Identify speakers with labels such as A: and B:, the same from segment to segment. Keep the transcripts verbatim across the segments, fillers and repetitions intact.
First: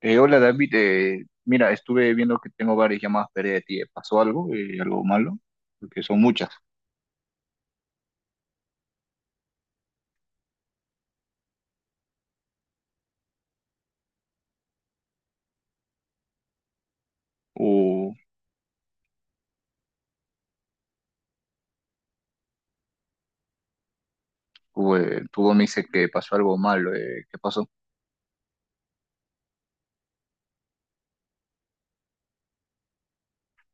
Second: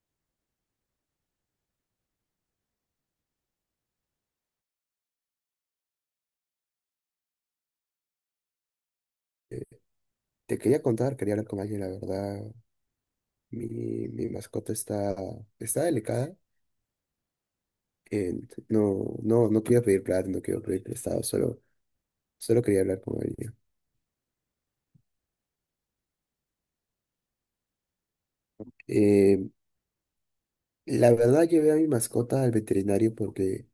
A: Eh, hola David, eh, mira, estuve viendo que tengo varias llamadas perdidas de ti. ¿Eh? ¿Pasó algo? Eh, ¿algo malo? Porque son muchas.
B: Eh, Te quería contar, quería hablar con alguien, la verdad. Mi, mi mascota está, está delicada.
A: O,
B: eh, no, no, no quería pedir plata, no quiero pedir prestado, solo, solo quería hablar con alguien.
A: o, eh, tu voz me dice que pasó algo malo. Eh, ¿qué pasó?
B: Eh, la verdad, llevé a mi mascota al veterinario porque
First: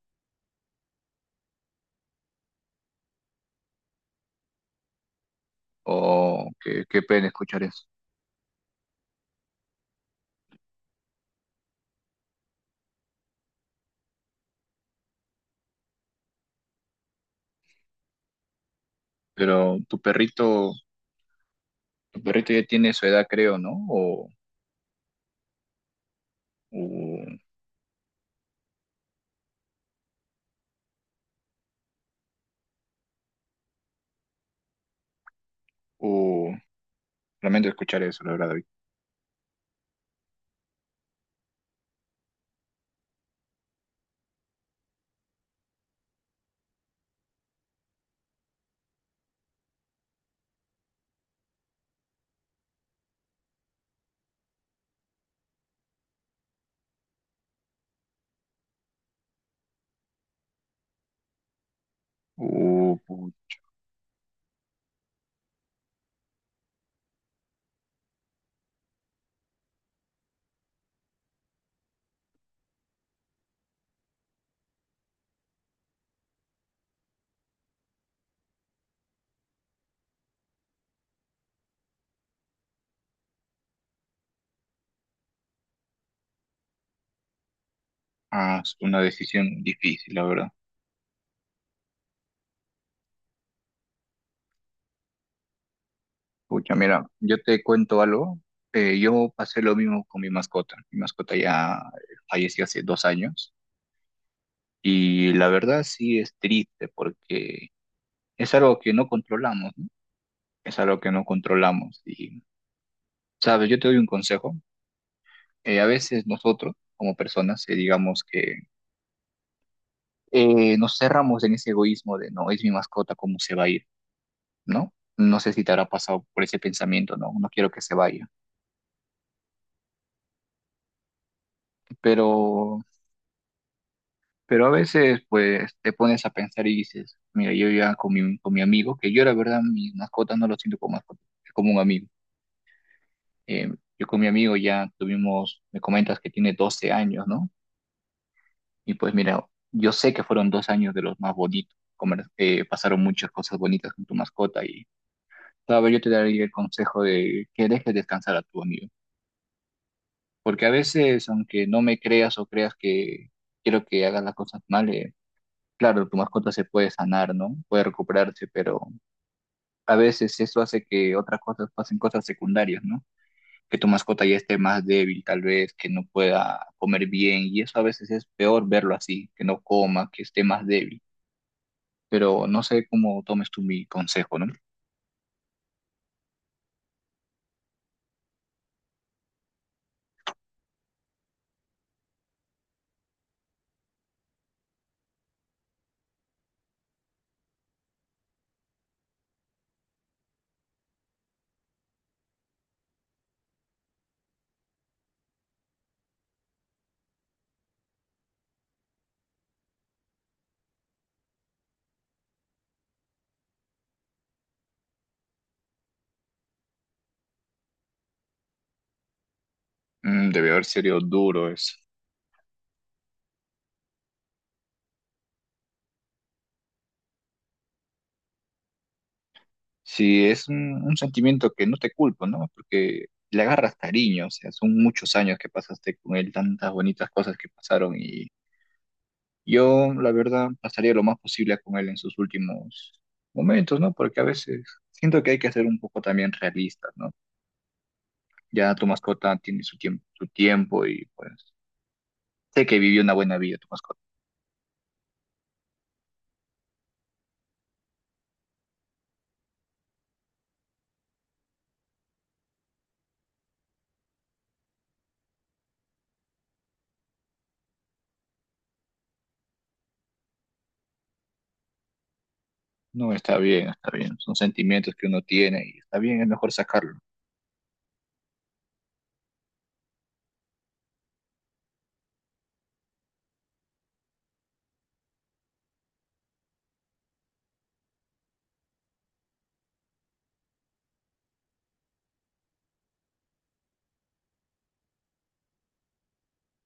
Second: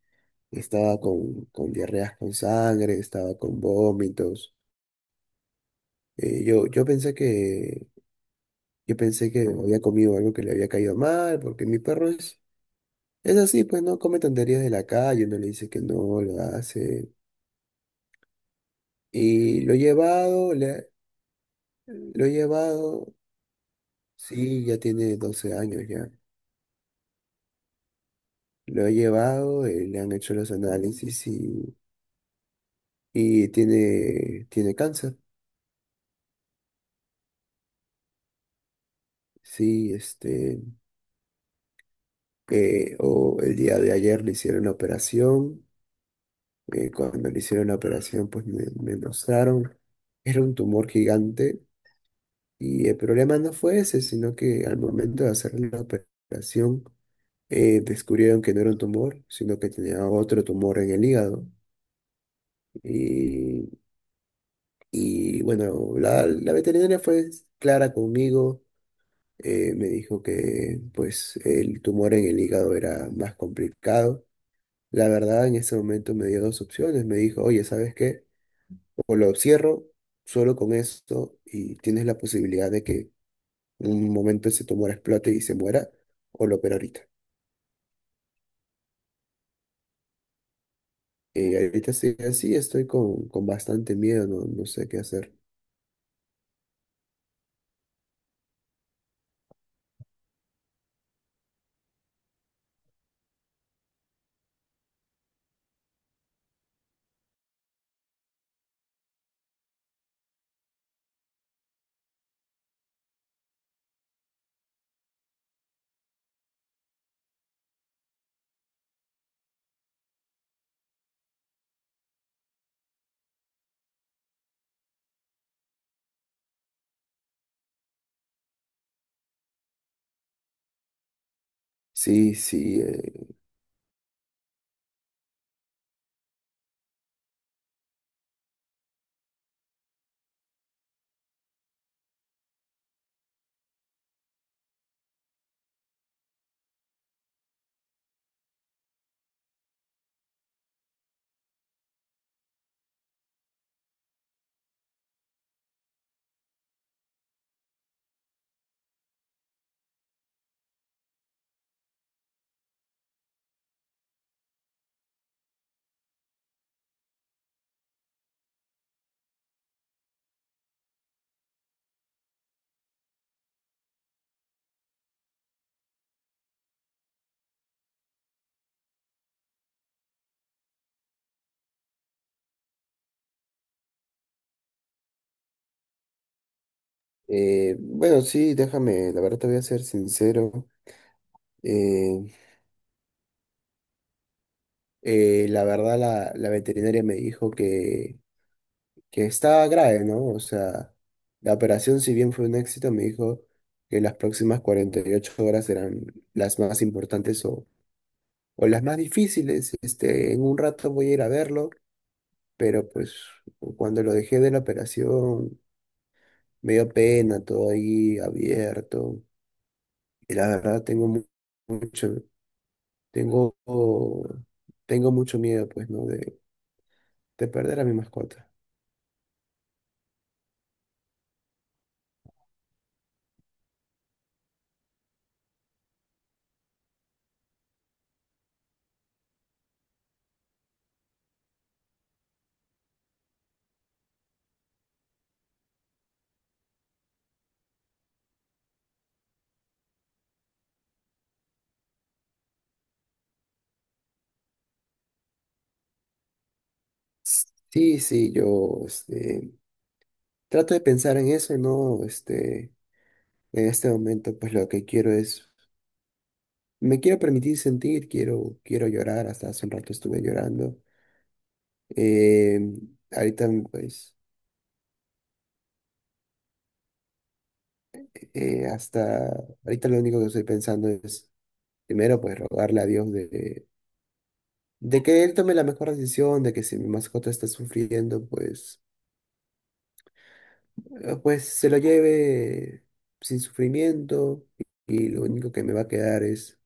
B: estaba con, con diarreas con sangre, estaba con vómitos. Eh,
A: O
B: yo,
A: que
B: yo
A: qué
B: pensé
A: pena escuchar eso.
B: que, yo pensé que había comido algo que le había caído mal, porque mi perro es, es así, pues no come tonterías de la calle, no le dice que no, lo hace. Y lo
A: Pero
B: he
A: tu
B: llevado,
A: perrito,
B: le-
A: tu
B: lo he
A: perrito ya tiene su
B: llevado,
A: edad, creo, ¿no? O,
B: sí, ya tiene doce años ya.
A: o,
B: Lo he llevado, eh, le han hecho los análisis y, y tiene, tiene cáncer.
A: o- lamento escuchar eso, la verdad, David.
B: Sí, este, eh, o el día de ayer le hicieron la operación. Eh, cuando le hicieron la operación, pues me, me mostraron, era un tumor gigante y el problema no fue ese, sino que al momento de hacer la operación, eh, descubrieron que no era un tumor, sino que tenía otro tumor en el hígado.
A: O, o-
B: Y, y bueno, la, la veterinaria fue clara conmigo, eh, me dijo que pues el tumor en el hígado era más complicado. La verdad, en ese momento me dio dos opciones, me dijo, oye, ¿sabes qué? O lo cierro solo con esto y tienes la posibilidad de que en un momento ese tumor explote y se muera, o lo opero ahorita.
A: ah, es una decisión difícil, la verdad.
B: Eh, ahorita estoy así, estoy con, con bastante miedo, no, no sé qué hacer.
A: Pucha, mira, yo te cuento algo. Eh, yo pasé lo mismo con mi mascota. Mi mascota ya falleció hace dos años y la verdad sí es triste porque es algo que no controlamos, ¿no? Es algo que no controlamos. Y, sabes, yo te doy un consejo. Eh, a veces nosotros, como personas, eh, digamos que eh, nos cerramos en ese egoísmo de no, es mi mascota, ¿cómo se va a ir? ¿No? No sé si te habrá pasado por ese pensamiento, no, no quiero que se vaya.
B: Sí,
A: Pero
B: sí. Eh,
A: Pero a veces, pues, te pones a pensar y dices, mira, yo ya con mi, con mi amigo, que yo la verdad, mis mascotas no lo siento como mascotas, es como un amigo. Eh, yo con mi amigo ya tuvimos, me comentas que tiene doce años, ¿no? Y pues mira, yo sé que fueron dos años de los más bonitos, comer- eh, pasaron muchas cosas bonitas con tu mascota y tal vez yo te daría el consejo de que dejes descansar a tu amigo. Porque a veces, aunque no me creas o creas que quiero que hagas las cosas mal, eh, claro, tu mascota se puede sanar, ¿no? Puede recuperarse, pero a veces eso hace que otras cosas pasen cosas secundarias, ¿no? Que tu mascota ya esté más débil, tal vez, que no pueda comer bien, y eso a veces es peor verlo así, que no coma, que esté más débil. Pero no sé cómo tomes tú mi consejo, ¿no?
B: eh, bueno, sí, déjame, la verdad te voy a ser sincero. eh, eh, la verdad la, la veterinaria me dijo que, que estaba grave, ¿no? O sea, la operación, si bien fue un éxito, me dijo que las próximas cuarenta y ocho horas eran las más importantes o, o las más difíciles. Este, en un rato voy a ir a verlo, pero pues cuando lo dejé de la operación, me dio pena, todo ahí abierto.
A: Mm,
B: Y la
A: debe haber
B: verdad
A: sido
B: tengo mu-
A: duro eso.
B: mucho. Tengo, Tengo mucho miedo, pues, ¿no? De, de perder a mi mascota.
A: Sí, es un, un sentimiento que no te culpo, ¿no? Porque le agarras cariño, o sea, son muchos años que pasaste con él, tantas bonitas cosas que pasaron y yo, la verdad, pasaría lo más posible con él en sus últimos momentos, ¿no? Porque a veces siento que hay que ser un poco también realistas, ¿no? Ya tu mascota tiene su tiempo, su tiempo y pues sé que vivió una buena vida tu mascota.
B: Sí, sí, yo, este, trato de pensar en eso, ¿no? Este, en este momento, pues, lo que quiero es, me quiero permitir sentir, quiero, quiero llorar, hasta hace un rato estuve llorando. Eh,
A: No, está
B: Ahorita,
A: bien, está
B: pues,
A: bien. Son sentimientos que uno tiene y está bien, es mejor sacarlo.
B: eh, hasta, ahorita lo único que estoy pensando es, primero, pues, rogarle a Dios de, de que él tome la mejor decisión, de que si mi mascota está sufriendo, pues eh, pues se lo lleve sin sufrimiento y lo único que me va a quedar es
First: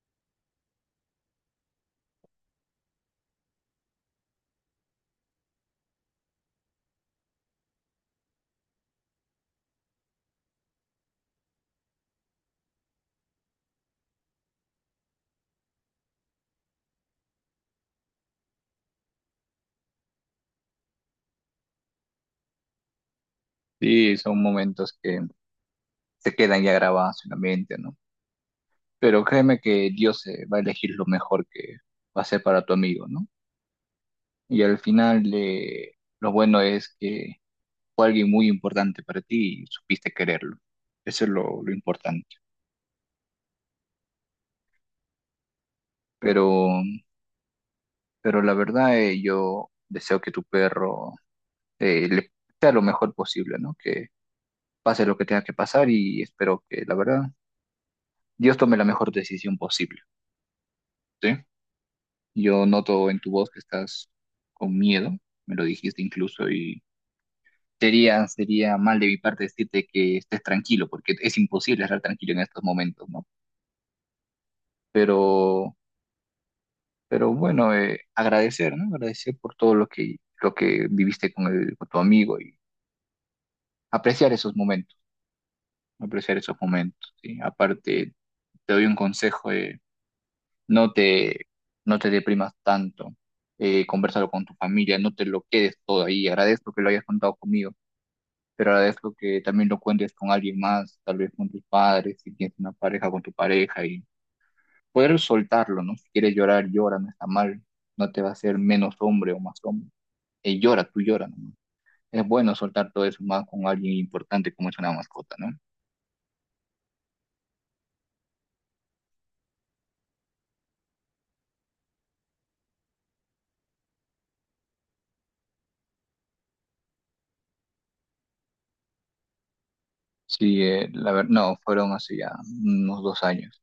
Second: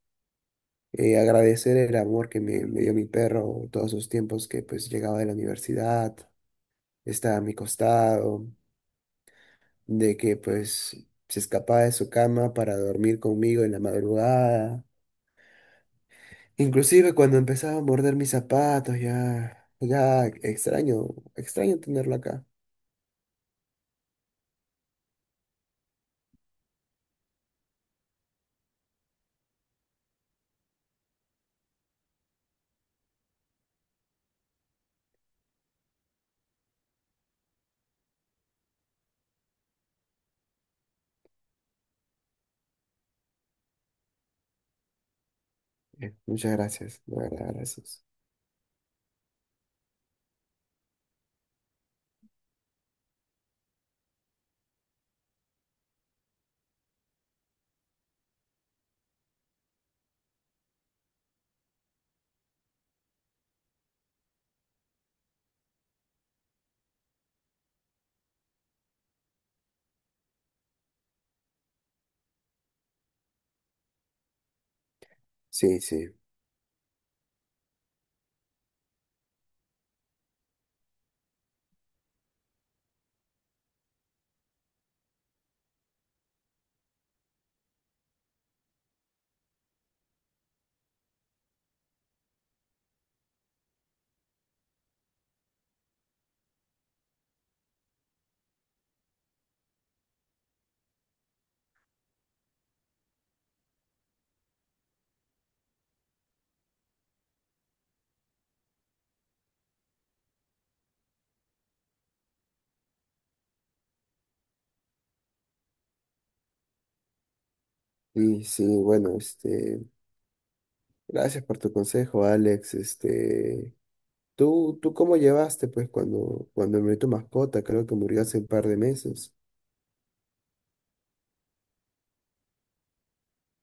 B: eh, agradecer el amor que me, me dio mi perro todos esos tiempos que pues llegaba de la universidad, estaba a mi costado, de que pues se escapaba de su cama para dormir conmigo en la madrugada. Inclusive cuando empezaba a morder mis zapatos, ya, ya extraño, extraño tenerlo acá.
A: Sí, son momentos que se quedan ya grabados en la mente, ¿no? Pero créeme que Dios eh, va a elegir lo mejor que va a ser para tu amigo, ¿no? Y al final, eh, lo bueno es que fue alguien muy importante para ti y supiste quererlo. Eso es lo, lo importante.
B: Eh,
A: Pero,
B: Muchas gracias, de verdad, gracias.
A: pero la verdad, eh, yo deseo que tu perro eh, le sea lo mejor posible, ¿no? Que pase lo que tenga que pasar y espero que, la verdad, Dios tome la mejor decisión posible, ¿sí? Yo noto en tu voz que estás con miedo, me lo dijiste incluso, y sería, sería mal de mi parte decirte que estés tranquilo, porque es imposible estar tranquilo en estos momentos, ¿no? Pero
B: Sí, sí.
A: Pero bueno, eh, agradecer, ¿no? Agradecer por todo lo que, lo que viviste con, el- con tu amigo y apreciar esos momentos, apreciar esos momentos, ¿sí? Aparte, te doy un consejo, eh, no te, no te deprimas tanto, eh, conversalo con tu familia, no te lo quedes todo ahí. Agradezco que lo hayas contado conmigo, pero agradezco que también lo cuentes con alguien más, tal vez con tus padres, si tienes una pareja, con tu pareja y poder soltarlo, ¿no? Si quieres llorar, llora, no está mal, no te va a hacer menos hombre o más hombre. Él llora, tú lloras, ¿no? Es bueno soltar todo eso más con alguien importante como es una mascota, ¿no?
B: Y sí, bueno, este, gracias por tu consejo, Alex. Este, ¿tú, tú cómo llevaste, pues, cuando, cuando murió tu mascota? Creo que murió hace un par de meses.
A: Sí, eh, la verdad, no, fueron hace ya unos dos años.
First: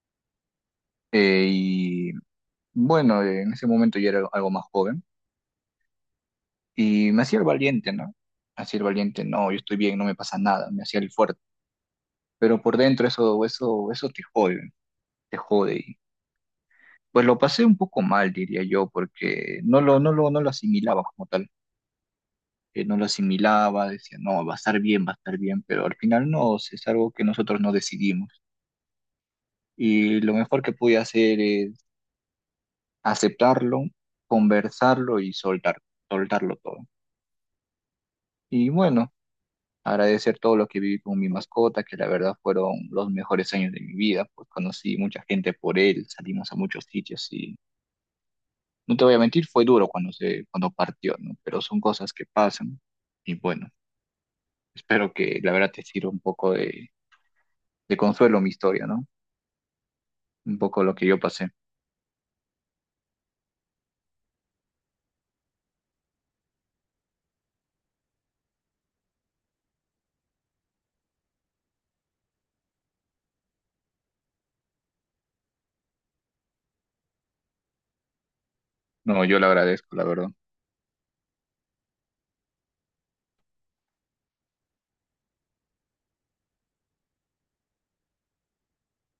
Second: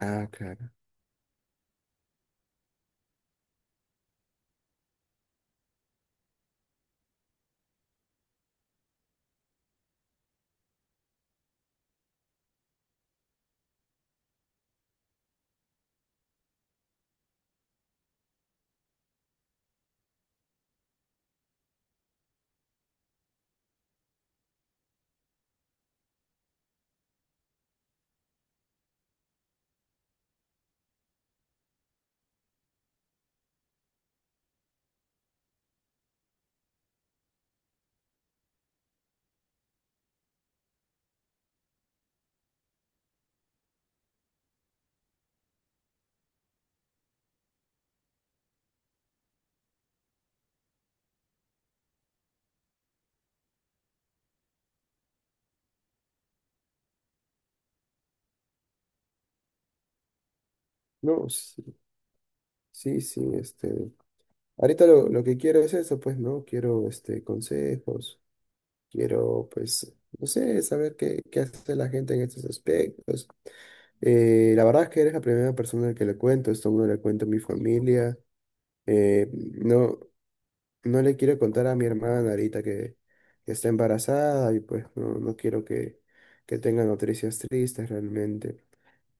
B: Ah, claro.
A: Eh, y bueno, eh, en ese momento yo era algo más joven y me hacía el valiente, ¿no? Me hacía el valiente, no, yo estoy bien, no me pasa nada, me hacía el fuerte. Pero por dentro eso, eso, eso te jode, te jode. Y pues lo pasé un poco mal, diría yo, porque no lo, no lo, no lo asimilaba como tal. Eh, no lo asimilaba, decía, no, va a estar bien, va a estar bien, pero al final no, si es algo que nosotros no decidimos. Y lo mejor que pude hacer es aceptarlo, conversarlo y soltar, soltarlo todo. Y bueno, agradecer todo lo que viví con mi mascota, que la verdad fueron los mejores años de mi vida, pues conocí mucha gente por él, salimos a muchos sitios y no te voy a mentir, fue duro cuando se, cuando partió, ¿no? Pero son cosas que pasan y bueno, espero que la verdad te sirva un poco de, de consuelo mi historia, ¿no? Un poco lo que yo
B: No,
A: pasé.
B: sí, sí, sí, este. Ahorita lo, lo que quiero es eso, pues, ¿no? Quiero, este, consejos. Quiero, pues, no sé, saber qué, qué hace la gente en estos aspectos. Eh, la verdad es que eres la primera persona que le cuento, esto no le cuento a mi familia.
A: No,
B: Eh,
A: yo le agradezco,
B: no,
A: la verdad.
B: no le quiero contar a mi hermana ahorita que, que está embarazada y pues no, no quiero que, que tenga noticias tristes realmente.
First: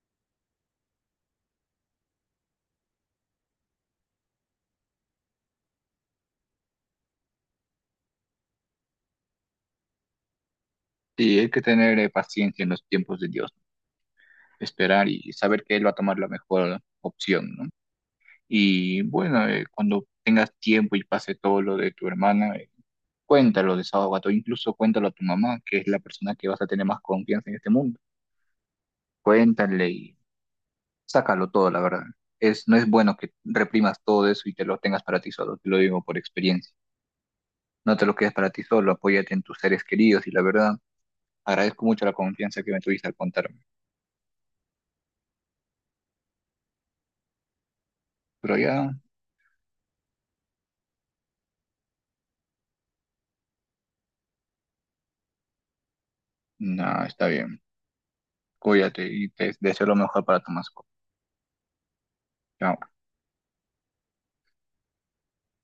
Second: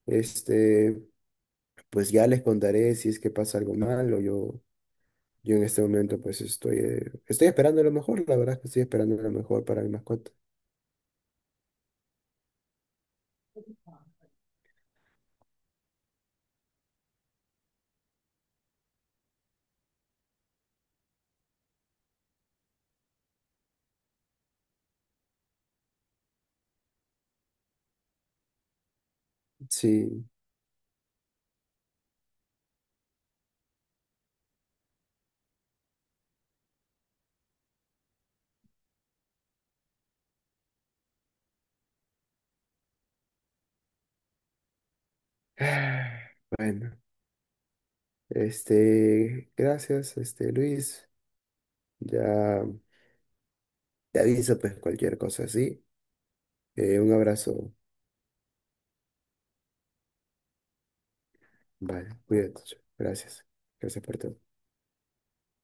B: Este, pues ya les contaré si es que pasa algo malo. Yo, yo en este momento pues estoy, eh, estoy esperando lo mejor, la verdad es que estoy esperando lo mejor para mi mascota.
A: Y hay que tener eh, paciencia en los tiempos de Dios, ¿no? Esperar y saber que Él va a tomar la mejor opción, ¿no? Y bueno, eh, cuando tengas tiempo y pase todo lo de tu hermana, eh, cuéntalo, desahógate, o incluso cuéntalo a tu mamá, que es la persona que vas a tener más confianza en este mundo. Cuéntale y
B: Sí,
A: sácalo todo, la verdad. Es, no es bueno que reprimas todo eso y te lo tengas para ti solo, te lo digo por experiencia. No te lo quedes para ti solo, apóyate en tus seres queridos y la verdad. Agradezco mucho la confianza que me tuviste al contarme.
B: Ah, Bueno,
A: Pero ya,
B: este, gracias, este, Luis. Ya te aviso, pues, cualquier cosa así. Eh,
A: nada,
B: un
A: está bien.
B: abrazo.
A: Cuídate y te deseo lo mejor para tu
B: Vale, cuídate.
A: Chao.
B: Gracias. Gracias por todo.